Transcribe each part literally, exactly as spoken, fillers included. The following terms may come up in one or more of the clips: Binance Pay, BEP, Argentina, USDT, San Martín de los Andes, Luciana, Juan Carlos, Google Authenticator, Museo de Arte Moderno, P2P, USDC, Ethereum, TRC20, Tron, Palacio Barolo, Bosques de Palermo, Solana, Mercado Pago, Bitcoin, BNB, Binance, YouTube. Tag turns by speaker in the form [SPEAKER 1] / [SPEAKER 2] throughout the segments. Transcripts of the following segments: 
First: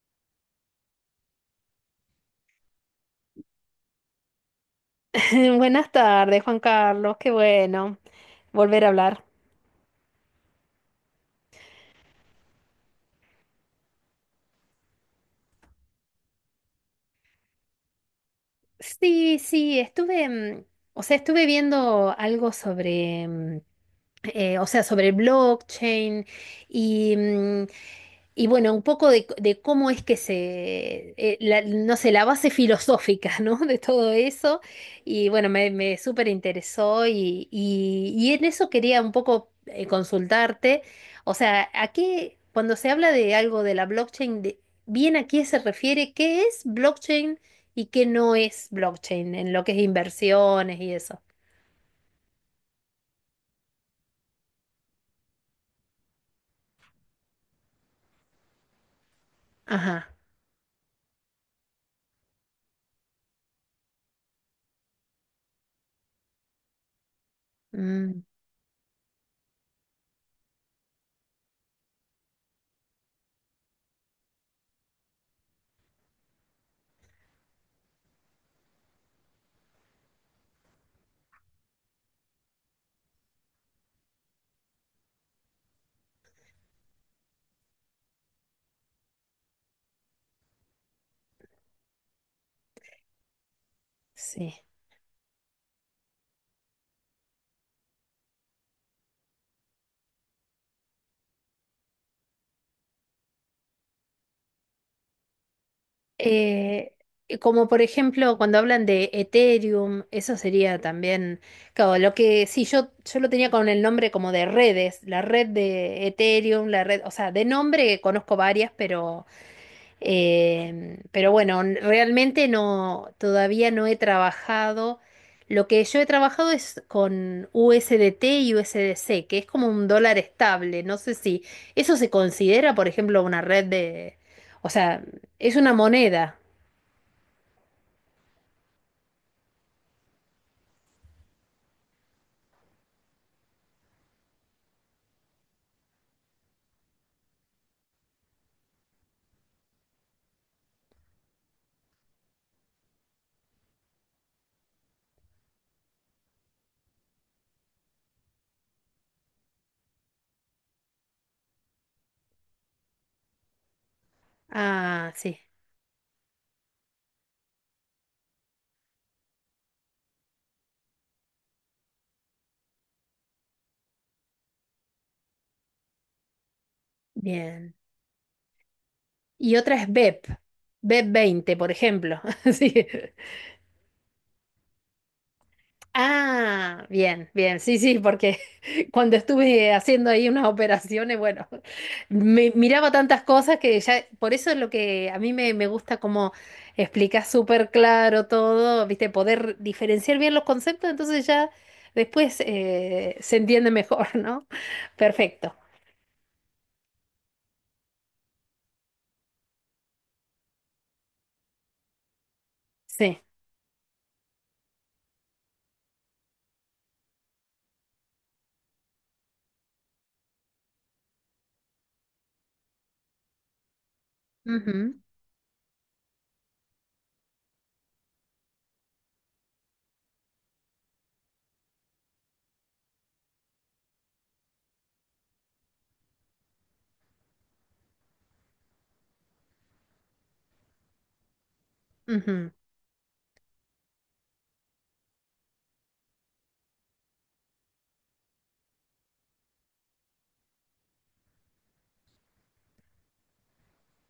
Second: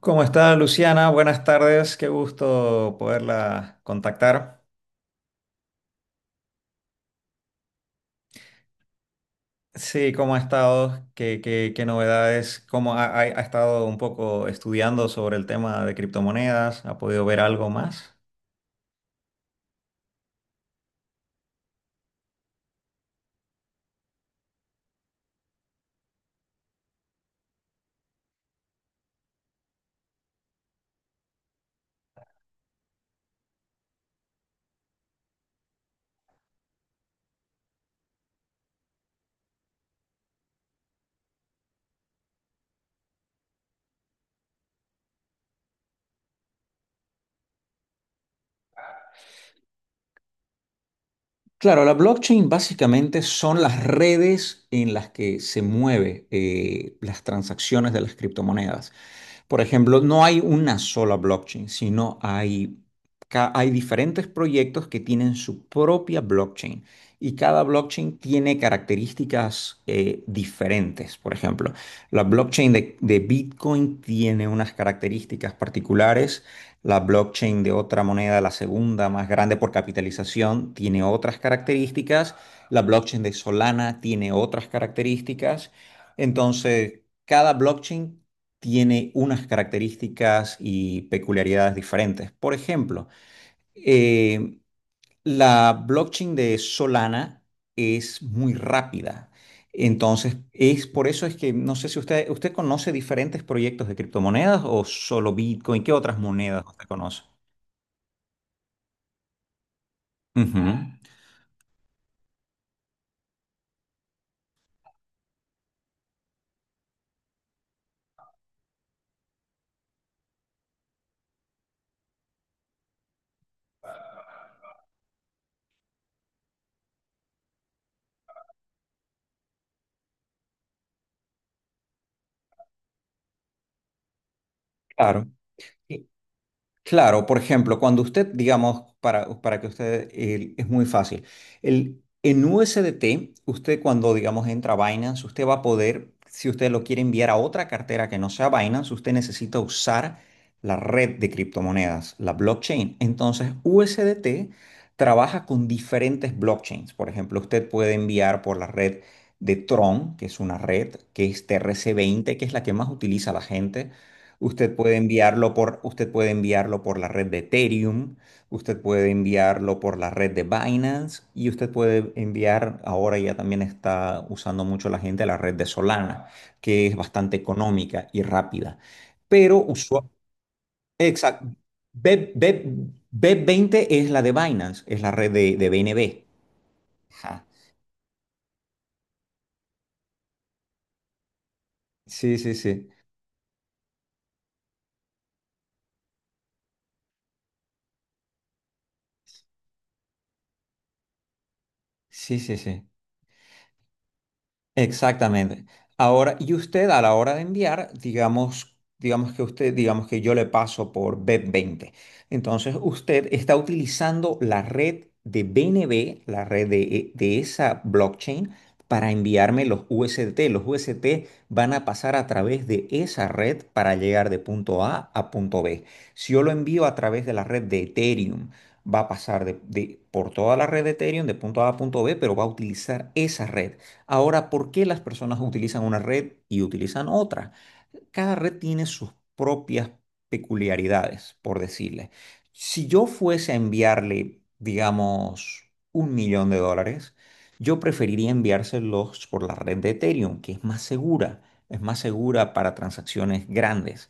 [SPEAKER 1] ¿Cómo está Luciana? Buenas tardes, qué gusto poderla contactar.
[SPEAKER 2] Buenas tardes, Juan Carlos. Qué bueno volver a hablar.
[SPEAKER 1] Sí, ¿cómo ha estado? ¿Qué, qué- qué novedades? ¿Cómo ha, ha- ha estado un poco estudiando sobre el tema de criptomonedas? ¿Ha podido ver algo más?
[SPEAKER 2] Sí, sí, estuve, mm, o sea, estuve viendo algo sobre, mm, eh, o sea, sobre blockchain y mm, Y bueno, un poco de, de cómo es que se, eh, la- no sé, la base filosófica, ¿no? De todo eso. Y bueno, me, me súper interesó y, y, y en eso quería un poco eh, consultarte. O sea, aquí, cuando se habla de algo de la blockchain, de- bien a qué se refiere, qué es blockchain y qué no es blockchain en lo que es inversiones y eso.
[SPEAKER 1] Claro, la blockchain básicamente son las redes en las que se mueven las transacciones de las criptomonedas. Por ejemplo,
[SPEAKER 2] Ajá.
[SPEAKER 1] no hay una sola blockchain, sino hay, ca- hay diferentes proyectos que tienen su propia blockchain y cada blockchain
[SPEAKER 2] Mm,
[SPEAKER 1] tiene características eh, diferentes. Por ejemplo, la blockchain de, de Bitcoin tiene unas características particulares, la blockchain de otra moneda, la segunda más grande por capitalización, tiene otras características, la blockchain de Solana tiene otras características. Entonces, cada blockchain tiene unas características y peculiaridades diferentes. Por ejemplo, eh,
[SPEAKER 2] sí.
[SPEAKER 1] la blockchain de Solana es muy rápida. Entonces, es por eso es que no sé si usted, usted conoce diferentes proyectos de criptomonedas o solo Bitcoin, ¿qué otras monedas usted
[SPEAKER 2] Eh,
[SPEAKER 1] conoce?
[SPEAKER 2] como por ejemplo cuando hablan de Ethereum, eso
[SPEAKER 1] Ujú.
[SPEAKER 2] sería también, claro, lo que sí, yo, yo lo tenía con el nombre como de redes, la red de Ethereum, la red, o sea, de nombre conozco varias, pero, eh, pero bueno, n- realmente no, todavía no he trabajado. Lo que yo he trabajado es con U S D T y U S D C, que es como un dólar estable. No sé si eso se considera, por ejemplo, una red de, o sea,
[SPEAKER 1] Claro.
[SPEAKER 2] es una moneda.
[SPEAKER 1] Claro, por ejemplo, cuando usted, digamos, para, para que usted, el- es muy fácil. El, en U S D T, usted cuando, digamos, entra a Binance, usted va a poder, si usted lo quiere enviar a otra cartera que no sea Binance, usted necesita usar la red de criptomonedas, la blockchain. Entonces, U S D T trabaja con diferentes blockchains. Por ejemplo, usted puede enviar por la red de Tron, que es una red, que es T R C veinte que es la que más utiliza la gente. Usted puede
[SPEAKER 2] Ah, sí,
[SPEAKER 1] enviarlo por, usted puede enviarlo por la red de Ethereum, usted puede enviarlo por la red de Binance y usted puede enviar, ahora ya también está usando mucho la gente la red de Solana, que es bastante
[SPEAKER 2] bien.
[SPEAKER 1] económica y rápida.
[SPEAKER 2] Y
[SPEAKER 1] Pero
[SPEAKER 2] otra es
[SPEAKER 1] usual,
[SPEAKER 2] B E P, BEP
[SPEAKER 1] exacto,
[SPEAKER 2] veinte, por ejemplo.
[SPEAKER 1] B,
[SPEAKER 2] Sí.
[SPEAKER 1] B, veinte es la de Binance, es la red de, de B N B.
[SPEAKER 2] Ah, bien,
[SPEAKER 1] Ajá.
[SPEAKER 2] bien, sí, sí, porque cuando estuve haciendo ahí unas operaciones, bueno,
[SPEAKER 1] Sí,
[SPEAKER 2] me
[SPEAKER 1] sí, sí.
[SPEAKER 2] miraba tantas cosas que ya, por eso es lo que a mí me, me gusta como explicás súper claro todo, viste, poder diferenciar bien los conceptos, entonces ya
[SPEAKER 1] Sí,
[SPEAKER 2] después
[SPEAKER 1] sí, sí.
[SPEAKER 2] eh, se entiende mejor, ¿no? Perfecto,
[SPEAKER 1] Exactamente. Ahora, y usted a la hora de enviar, digamos, digamos que usted, digamos que yo le paso por B veinte. Entonces,
[SPEAKER 2] sí.
[SPEAKER 1] usted está utilizando la red de B N B, la red de, de esa blockchain, para enviarme los U S D T. Los U S D T van a pasar a través de esa red para llegar de punto
[SPEAKER 2] Ujú,
[SPEAKER 1] A a punto B. Si yo lo envío a través de la red de Ethereum, va a pasar de, de- por toda la red de Ethereum de punto A a punto B, pero va a utilizar esa red. Ahora, ¿por qué las personas utilizan una red y utilizan otra? Cada red tiene sus propias peculiaridades, por decirle.
[SPEAKER 2] ujú,
[SPEAKER 1] Si yo fuese a enviarle, digamos, un millón de dólares, yo preferiría enviárselos por la red de Ethereum, que es más segura, es más segura para transacciones grandes.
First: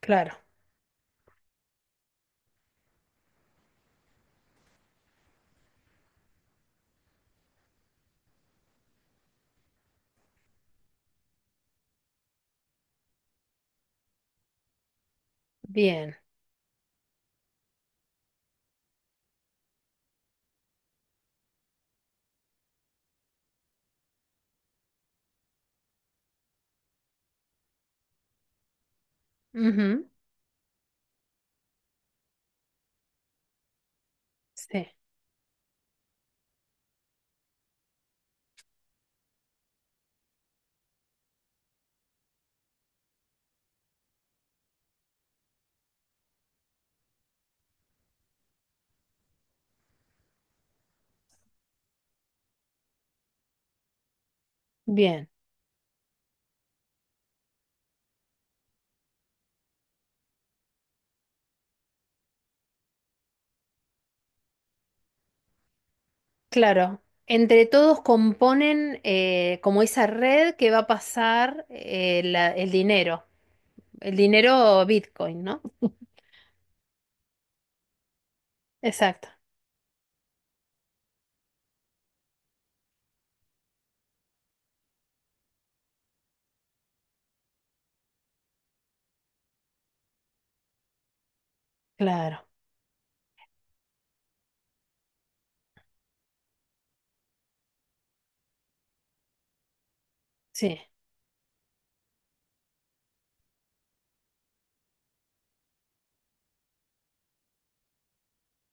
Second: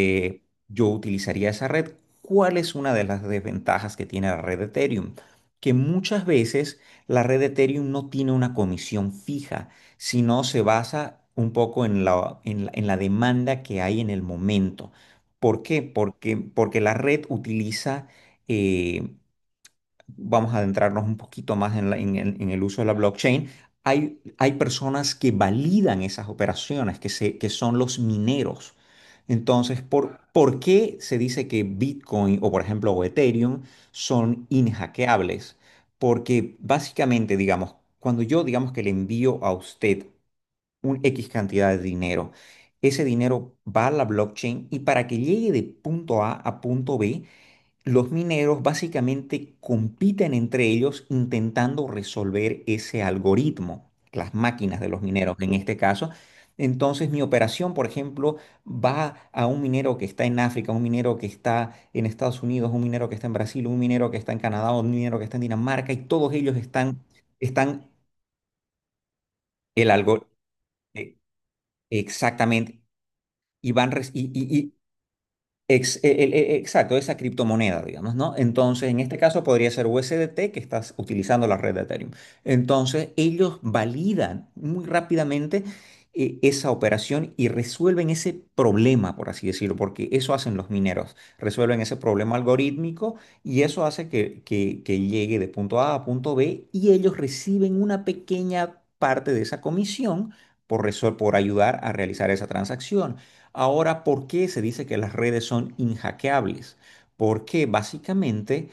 [SPEAKER 2] Claro,
[SPEAKER 1] Yo utilizaría esa red. ¿Cuál es una de las desventajas que tiene la red de Ethereum? Que muchas veces la red de Ethereum no tiene una comisión fija sino se basa un poco en la, en la, en la demanda que hay en el momento. ¿Por qué?
[SPEAKER 2] bien.
[SPEAKER 1] Porque, porque la red utiliza, eh, vamos a adentrarnos un poquito más en, la- en el, en el uso de la blockchain. Hay, hay personas que validan esas operaciones, que, se, que son los mineros. Entonces,
[SPEAKER 2] ujú.
[SPEAKER 1] ¿por, por qué se dice que Bitcoin o, por ejemplo, o Ethereum son
[SPEAKER 2] Sí,
[SPEAKER 1] inhackeables? Porque básicamente, digamos, cuando yo digamos que le envío a usted un X cantidad de dinero. Ese dinero va a la blockchain y para que llegue de punto A a punto B, los mineros básicamente compiten entre ellos intentando resolver ese algoritmo, las máquinas de los
[SPEAKER 2] bien,
[SPEAKER 1] mineros en este caso. Entonces mi operación, por ejemplo, va a un minero que está en África, un minero que está en Estados Unidos, un minero que está en Brasil, un minero que está en Canadá, un minero que está en Dinamarca y todos ellos
[SPEAKER 2] claro.
[SPEAKER 1] están,
[SPEAKER 2] Entre
[SPEAKER 1] están
[SPEAKER 2] todos componen eh, como
[SPEAKER 1] el
[SPEAKER 2] esa
[SPEAKER 1] algoritmo.
[SPEAKER 2] red que va a
[SPEAKER 1] eh,
[SPEAKER 2] pasar eh, la- el
[SPEAKER 1] Exactamente.
[SPEAKER 2] dinero,
[SPEAKER 1] Y van re-
[SPEAKER 2] el
[SPEAKER 1] y, y- y
[SPEAKER 2] dinero Bitcoin, ¿no?
[SPEAKER 1] ex- e- el- e- exacto, esa criptomoneda, digamos, ¿no? Entonces, en este
[SPEAKER 2] Exacto,
[SPEAKER 1] caso podría ser U S D T que estás utilizando la red de Ethereum. Entonces, ellos validan muy rápidamente eh, esa operación y resuelven ese problema, por así decirlo, porque eso hacen los mineros, resuelven ese problema
[SPEAKER 2] claro,
[SPEAKER 1] algorítmico y eso hace que, que que llegue de punto A a punto B y ellos reciben una pequeña parte de esa comisión
[SPEAKER 2] sí,
[SPEAKER 1] por, resol- por ayudar a realizar esa transacción. Ahora, ¿por qué se dice que las redes son inhackeables? Porque básicamente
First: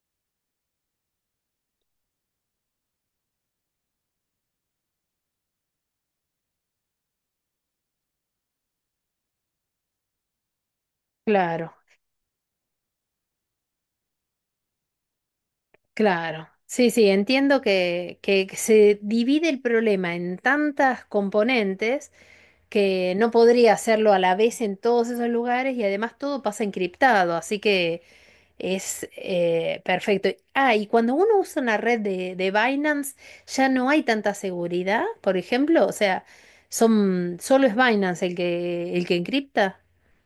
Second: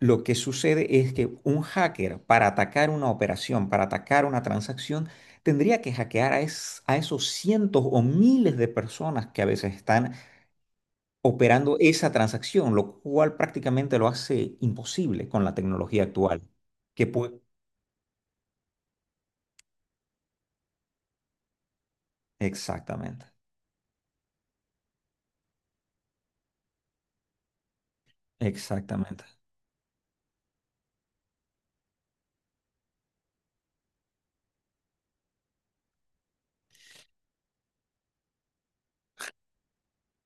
[SPEAKER 1] lo que sucede es que un hacker para atacar una operación, para atacar una transacción, tendría que hackear a, es- a esos cientos o miles de personas que a veces están
[SPEAKER 2] claro.
[SPEAKER 1] operando esa transacción, lo cual prácticamente lo hace imposible con la tecnología actual.
[SPEAKER 2] Claro, sí,
[SPEAKER 1] ¿Que
[SPEAKER 2] sí,
[SPEAKER 1] puede?
[SPEAKER 2] entiendo que, que se divide el problema en tantas componentes que
[SPEAKER 1] Exactamente,
[SPEAKER 2] no podría hacerlo a la vez en todos esos lugares y además todo pasa encriptado, así que es
[SPEAKER 1] exactamente.
[SPEAKER 2] eh, perfecto. Ah, y cuando uno usa una red de, de Binance ya no hay tanta seguridad, por ejemplo, o sea, son, solo es Binance el que, el que encripta.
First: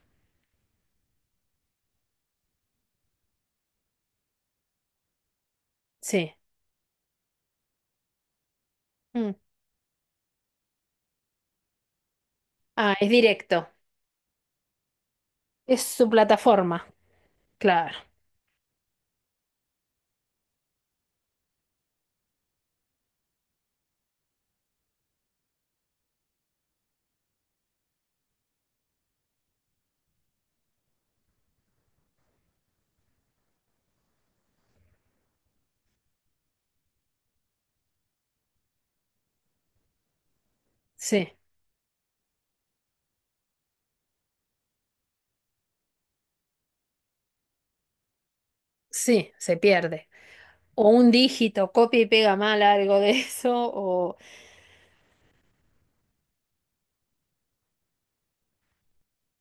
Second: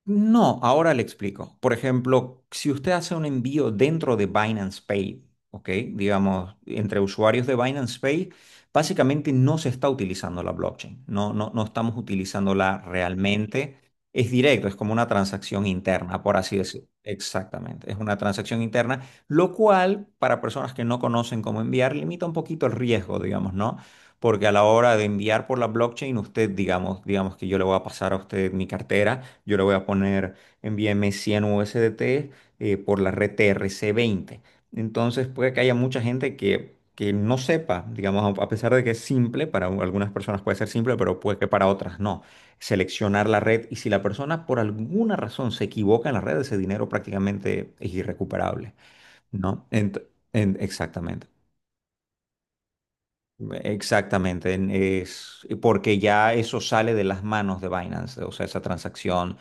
[SPEAKER 1] No, ahora le explico. Por ejemplo, si usted hace un envío dentro de Binance Pay, ¿ok?
[SPEAKER 2] Sí.
[SPEAKER 1] Digamos, entre usuarios de Binance Pay, básicamente
[SPEAKER 2] Mm.
[SPEAKER 1] no se está utilizando la blockchain, no, no, no estamos utilizándola
[SPEAKER 2] Ah, es directo,
[SPEAKER 1] realmente. Es directo, es como una transacción
[SPEAKER 2] es su
[SPEAKER 1] interna, por así decirlo.
[SPEAKER 2] plataforma,
[SPEAKER 1] Exactamente, es
[SPEAKER 2] claro,
[SPEAKER 1] una transacción interna, lo cual para personas que no conocen cómo enviar limita un poquito el riesgo, digamos, ¿no? Porque a la hora de enviar por la blockchain, usted, digamos, digamos que yo le voy a pasar a usted mi cartera. Yo le voy a poner, envíame cien U S D T eh, por la red T R C veinte. Entonces puede que haya mucha gente que, que no sepa, digamos, a a pesar de que es simple, para u- algunas personas puede ser simple, pero
[SPEAKER 2] sí.
[SPEAKER 1] puede que para otras no. Seleccionar la red y si la persona por alguna razón se equivoca en la red, ese dinero prácticamente es irrecuperable,
[SPEAKER 2] Sí, se
[SPEAKER 1] ¿no? Ent-
[SPEAKER 2] pierde.
[SPEAKER 1] en-
[SPEAKER 2] O un
[SPEAKER 1] exactamente.
[SPEAKER 2] dígito, copia y pega mal algo de eso, o...
[SPEAKER 1] Exactamente, en- es porque ya eso sale de las manos de Binance, o sea, esa transacción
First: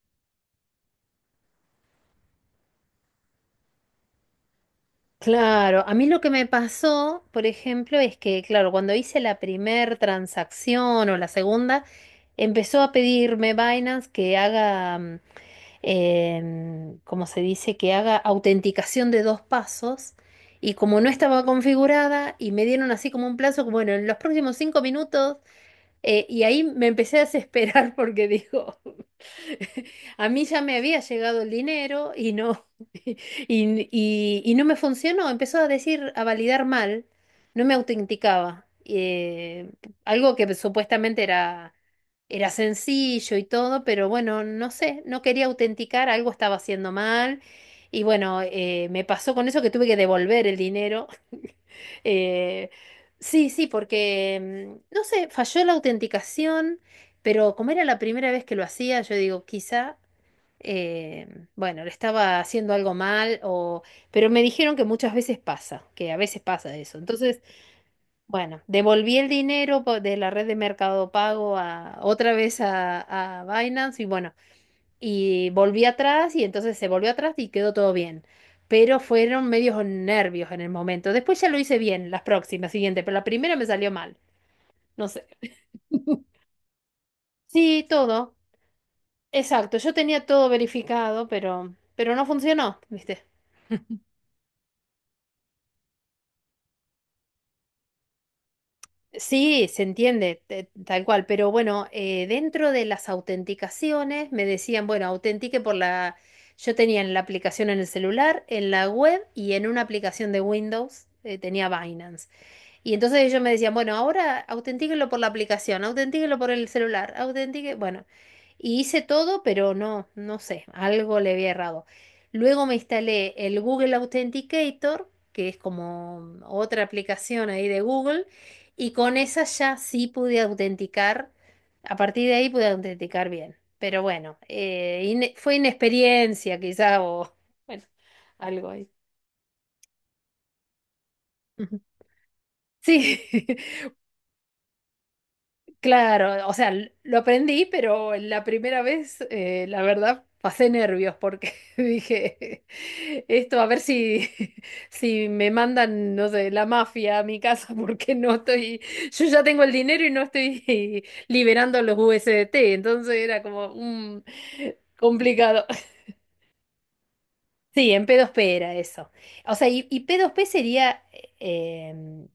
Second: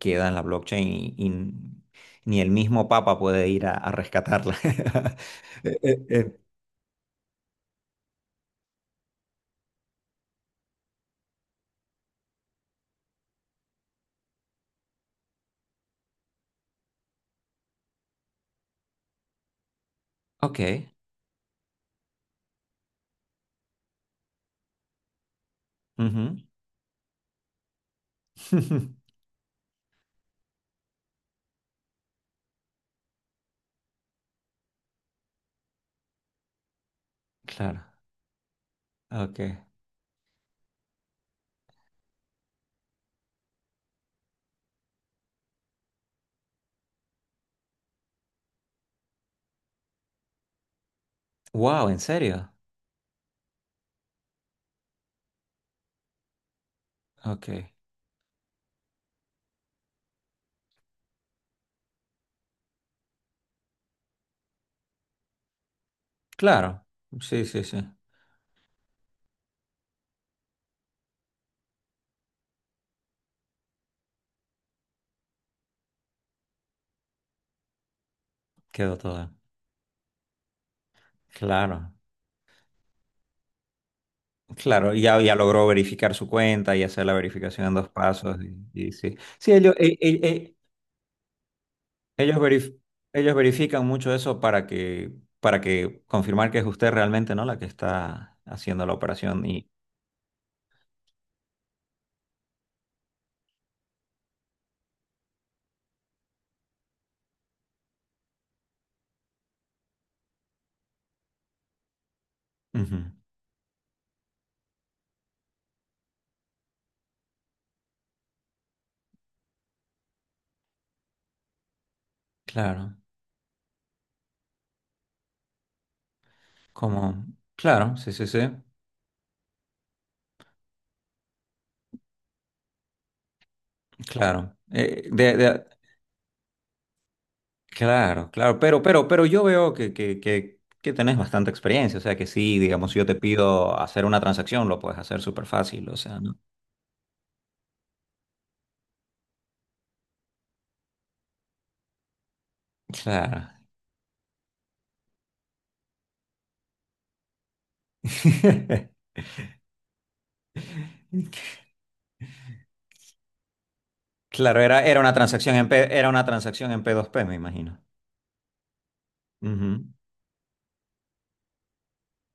[SPEAKER 1] queda en la blockchain y, y ni el mismo Papa puede ir a, a rescatarla. Eh,
[SPEAKER 2] Claro, a
[SPEAKER 1] eh,
[SPEAKER 2] mí lo que
[SPEAKER 1] eh,
[SPEAKER 2] me pasó, por ejemplo, es que, claro, cuando hice la primer transacción o la segunda, empezó a pedirme Binance que haga, mm, em, ¿cómo se dice? Que haga autenticación de dos pasos.
[SPEAKER 1] Ok,
[SPEAKER 2] Y como no estaba configurada y me dieron así como un plazo, como, bueno, en los próximos cinco minutos, eh,
[SPEAKER 1] ujú.
[SPEAKER 2] y ahí me empecé a desesperar porque digo... A mí ya me había llegado el dinero y no, y, y- y no me funcionó. Empezó a decir, a validar mal, no me
[SPEAKER 1] Claro,
[SPEAKER 2] autenticaba.
[SPEAKER 1] ok.
[SPEAKER 2] Eh, algo que supuestamente era, era sencillo y todo, pero bueno, no sé, no quería autenticar, algo estaba haciendo mal. Y bueno, eh, me pasó con eso que tuve que devolver el dinero.
[SPEAKER 1] Wow, ¿en serio?
[SPEAKER 2] Eh, sí, sí, porque, mm, no sé, falló la autenticación.
[SPEAKER 1] Ok,
[SPEAKER 2] Pero como era la primera vez que lo hacía, yo digo, quizá eh, bueno, le estaba haciendo algo mal, o, pero me dijeron que muchas veces pasa, que a veces pasa
[SPEAKER 1] claro,
[SPEAKER 2] eso. Entonces,
[SPEAKER 1] sí, sí, sí,
[SPEAKER 2] bueno, devolví el dinero po- de la red de Mercado Pago a, otra vez a, a Binance y bueno, y volví atrás y entonces se volvió atrás y quedó todo bien.
[SPEAKER 1] quedó
[SPEAKER 2] Pero
[SPEAKER 1] todo.
[SPEAKER 2] fueron medios nervios en el momento. Después ya lo hice
[SPEAKER 1] Claro,
[SPEAKER 2] bien, las próximas, siguiente, pero la primera me salió mal.
[SPEAKER 1] claro, y
[SPEAKER 2] No
[SPEAKER 1] ya,
[SPEAKER 2] sé.
[SPEAKER 1] ya logró verificar su cuenta y hacer la verificación en
[SPEAKER 2] Sí,
[SPEAKER 1] dos
[SPEAKER 2] todo.
[SPEAKER 1] pasos y, y sí. Sí, ellos,
[SPEAKER 2] Exacto. Yo tenía todo verificado, pero, pero no
[SPEAKER 1] Ellos verif-
[SPEAKER 2] funcionó, ¿viste?
[SPEAKER 1] ellos verifican mucho eso para que, para que confirmar que es usted realmente, ¿no? La que está haciendo la operación y...
[SPEAKER 2] Sí, se entiende, te- tal cual, pero bueno, eh, dentro de las autenticaciones me decían, bueno, autentique por la... Yo tenía en la aplicación en el celular, en la web y en una aplicación de Windows, eh, tenía Binance. Y
[SPEAKER 1] Ujú.
[SPEAKER 2] entonces ellos me decían, bueno, ahora autentíquenlo por la aplicación, autentíquenlo por el celular, autentique, bueno. Y hice todo, pero no, no sé, algo le había errado. Luego me
[SPEAKER 1] Claro,
[SPEAKER 2] instalé el Google Authenticator, que es como otra
[SPEAKER 1] como.
[SPEAKER 2] aplicación ahí de
[SPEAKER 1] Claro, sí,
[SPEAKER 2] Google,
[SPEAKER 1] sí, sí,
[SPEAKER 2] y con esa ya sí pude autenticar. A partir de ahí pude autenticar bien. Pero bueno,
[SPEAKER 1] claro.
[SPEAKER 2] eh,
[SPEAKER 1] Eh,
[SPEAKER 2] ine-
[SPEAKER 1] de,
[SPEAKER 2] fue
[SPEAKER 1] de-
[SPEAKER 2] inexperiencia quizá o bueno,
[SPEAKER 1] Claro, claro,
[SPEAKER 2] algo
[SPEAKER 1] pero,
[SPEAKER 2] ahí.
[SPEAKER 1] pero, pero yo veo que, que, que, que tenés bastante
[SPEAKER 2] Ujú.
[SPEAKER 1] experiencia, o sea que sí, digamos, si yo te
[SPEAKER 2] Sí.
[SPEAKER 1] pido hacer una transacción, lo puedes hacer súper fácil, o sea, ¿no?
[SPEAKER 2] Claro, o sea, l- lo aprendí, pero la primera vez, eh, la verdad, pasé nervios porque dije,
[SPEAKER 1] Claro.
[SPEAKER 2] esto a ver si, si me mandan, no sé, la mafia a mi casa porque no estoy, yo ya tengo el dinero y no estoy liberando los U S D T, entonces era como un
[SPEAKER 1] Claro, era, era una transacción
[SPEAKER 2] complicado.
[SPEAKER 1] en P, era una transacción en P dos P, me imagino.
[SPEAKER 2] Sí, en P dos P era eso. O sea,
[SPEAKER 1] Ujú.
[SPEAKER 2] y, y P dos P sería, em,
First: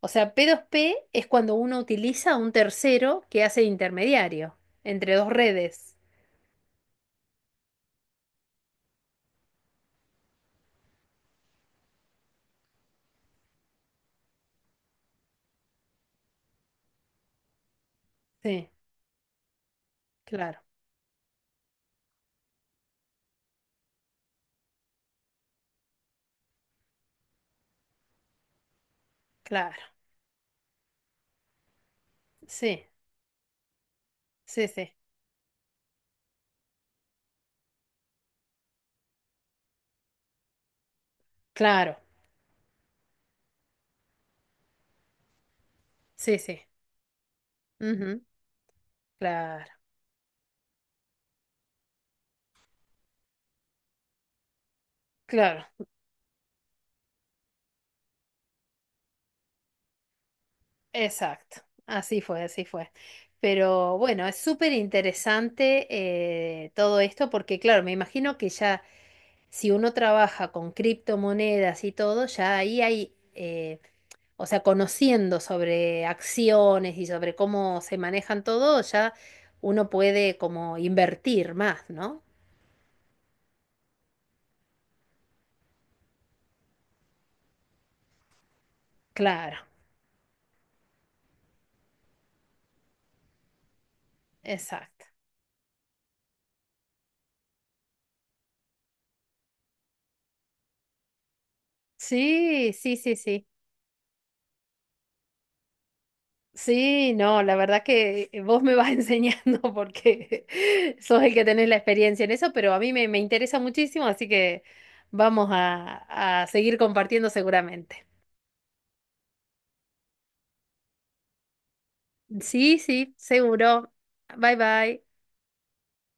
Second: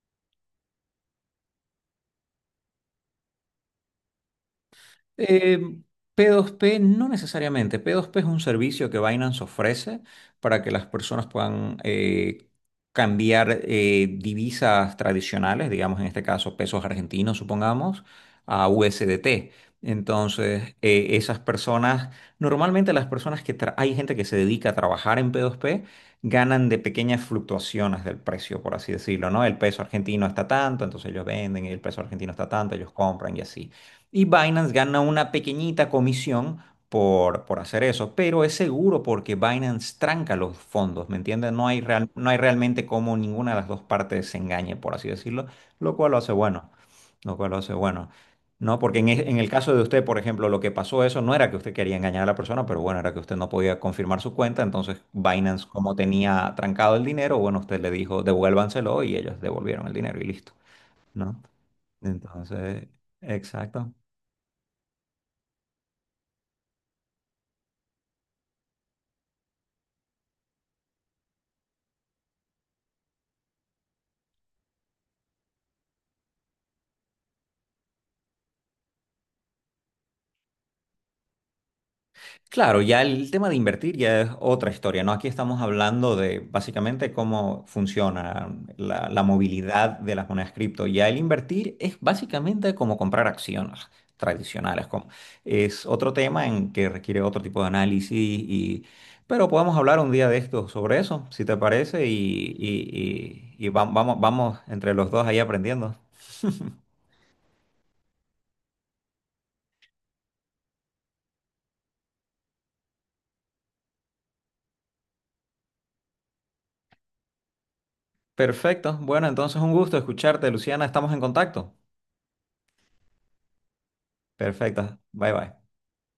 [SPEAKER 2] o sea, P dos P es cuando uno utiliza a un tercero que hace de intermediario entre dos
[SPEAKER 1] Eh,
[SPEAKER 2] redes.
[SPEAKER 1] P dos P no necesariamente. P dos P es un servicio que Binance ofrece para que las personas puedan eh, cambiar eh, divisas tradicionales, digamos en este caso pesos argentinos, supongamos, a
[SPEAKER 2] Sí,
[SPEAKER 1] U S D T.
[SPEAKER 2] claro,
[SPEAKER 1] Entonces, eh, esas personas, normalmente las personas que tra- hay gente que se dedica a trabajar en P dos P, ganan de pequeñas fluctuaciones del precio, por así decirlo, ¿no? El
[SPEAKER 2] claro.
[SPEAKER 1] peso argentino está tanto, entonces ellos venden, y el peso argentino está tanto,
[SPEAKER 2] Sí,
[SPEAKER 1] ellos compran y así. Y
[SPEAKER 2] sí,
[SPEAKER 1] Binance
[SPEAKER 2] sí.
[SPEAKER 1] gana una pequeñita comisión por, por hacer eso, pero es seguro porque Binance tranca los fondos, ¿me entiendes? No hay
[SPEAKER 2] Claro,
[SPEAKER 1] real- no hay realmente como ninguna de las dos partes se engañe, por así decirlo, lo cual lo hace
[SPEAKER 2] sí, sí.
[SPEAKER 1] bueno, lo cual lo hace bueno.
[SPEAKER 2] ujú,
[SPEAKER 1] No, porque en, e- en el
[SPEAKER 2] Claro,
[SPEAKER 1] caso de usted, por ejemplo, lo que pasó eso no era que usted quería engañar a la persona, pero bueno, era que usted no podía confirmar su cuenta, entonces Binance,
[SPEAKER 2] claro.
[SPEAKER 1] como tenía trancado el dinero, bueno, usted le dijo devuélvanselo y ellos devolvieron el dinero y listo, ¿no?
[SPEAKER 2] Exacto. Así fue, así
[SPEAKER 1] Entonces,
[SPEAKER 2] fue.
[SPEAKER 1] exacto.
[SPEAKER 2] Pero bueno, es súper interesante eh, todo esto porque, claro, me imagino que ya... Si uno trabaja con criptomonedas y todo, ya ahí hay, eh, o sea, conociendo sobre acciones y sobre cómo se manejan todo, ya uno puede como invertir más, ¿no?
[SPEAKER 1] Claro, ya el tema de invertir ya es otra historia, ¿no? Aquí estamos hablando de básicamente cómo funciona la, la
[SPEAKER 2] Claro,
[SPEAKER 1] movilidad de las monedas cripto. Ya el invertir es básicamente como comprar acciones tradicionales.
[SPEAKER 2] exacto.
[SPEAKER 1] como- es otro tema en que requiere otro tipo de análisis y, pero podemos hablar un día de esto sobre eso, si te parece, y,
[SPEAKER 2] Sí, sí, sí, sí.
[SPEAKER 1] y- y- y va- vamos, vamos entre los dos ahí aprendiendo.
[SPEAKER 2] Sí, no, la verdad que eh, vos me vas enseñando porque sos el que tenés la experiencia en eso, pero a mí me, me interesa muchísimo, así que vamos a a seguir compartiendo seguramente.
[SPEAKER 1] Perfecto. Bueno, entonces un gusto escucharte, Luciana. Estamos en contacto.
[SPEAKER 2] Sí, sí, seguro. Bye
[SPEAKER 1] Perfecto.
[SPEAKER 2] bye.
[SPEAKER 1] Bye bye.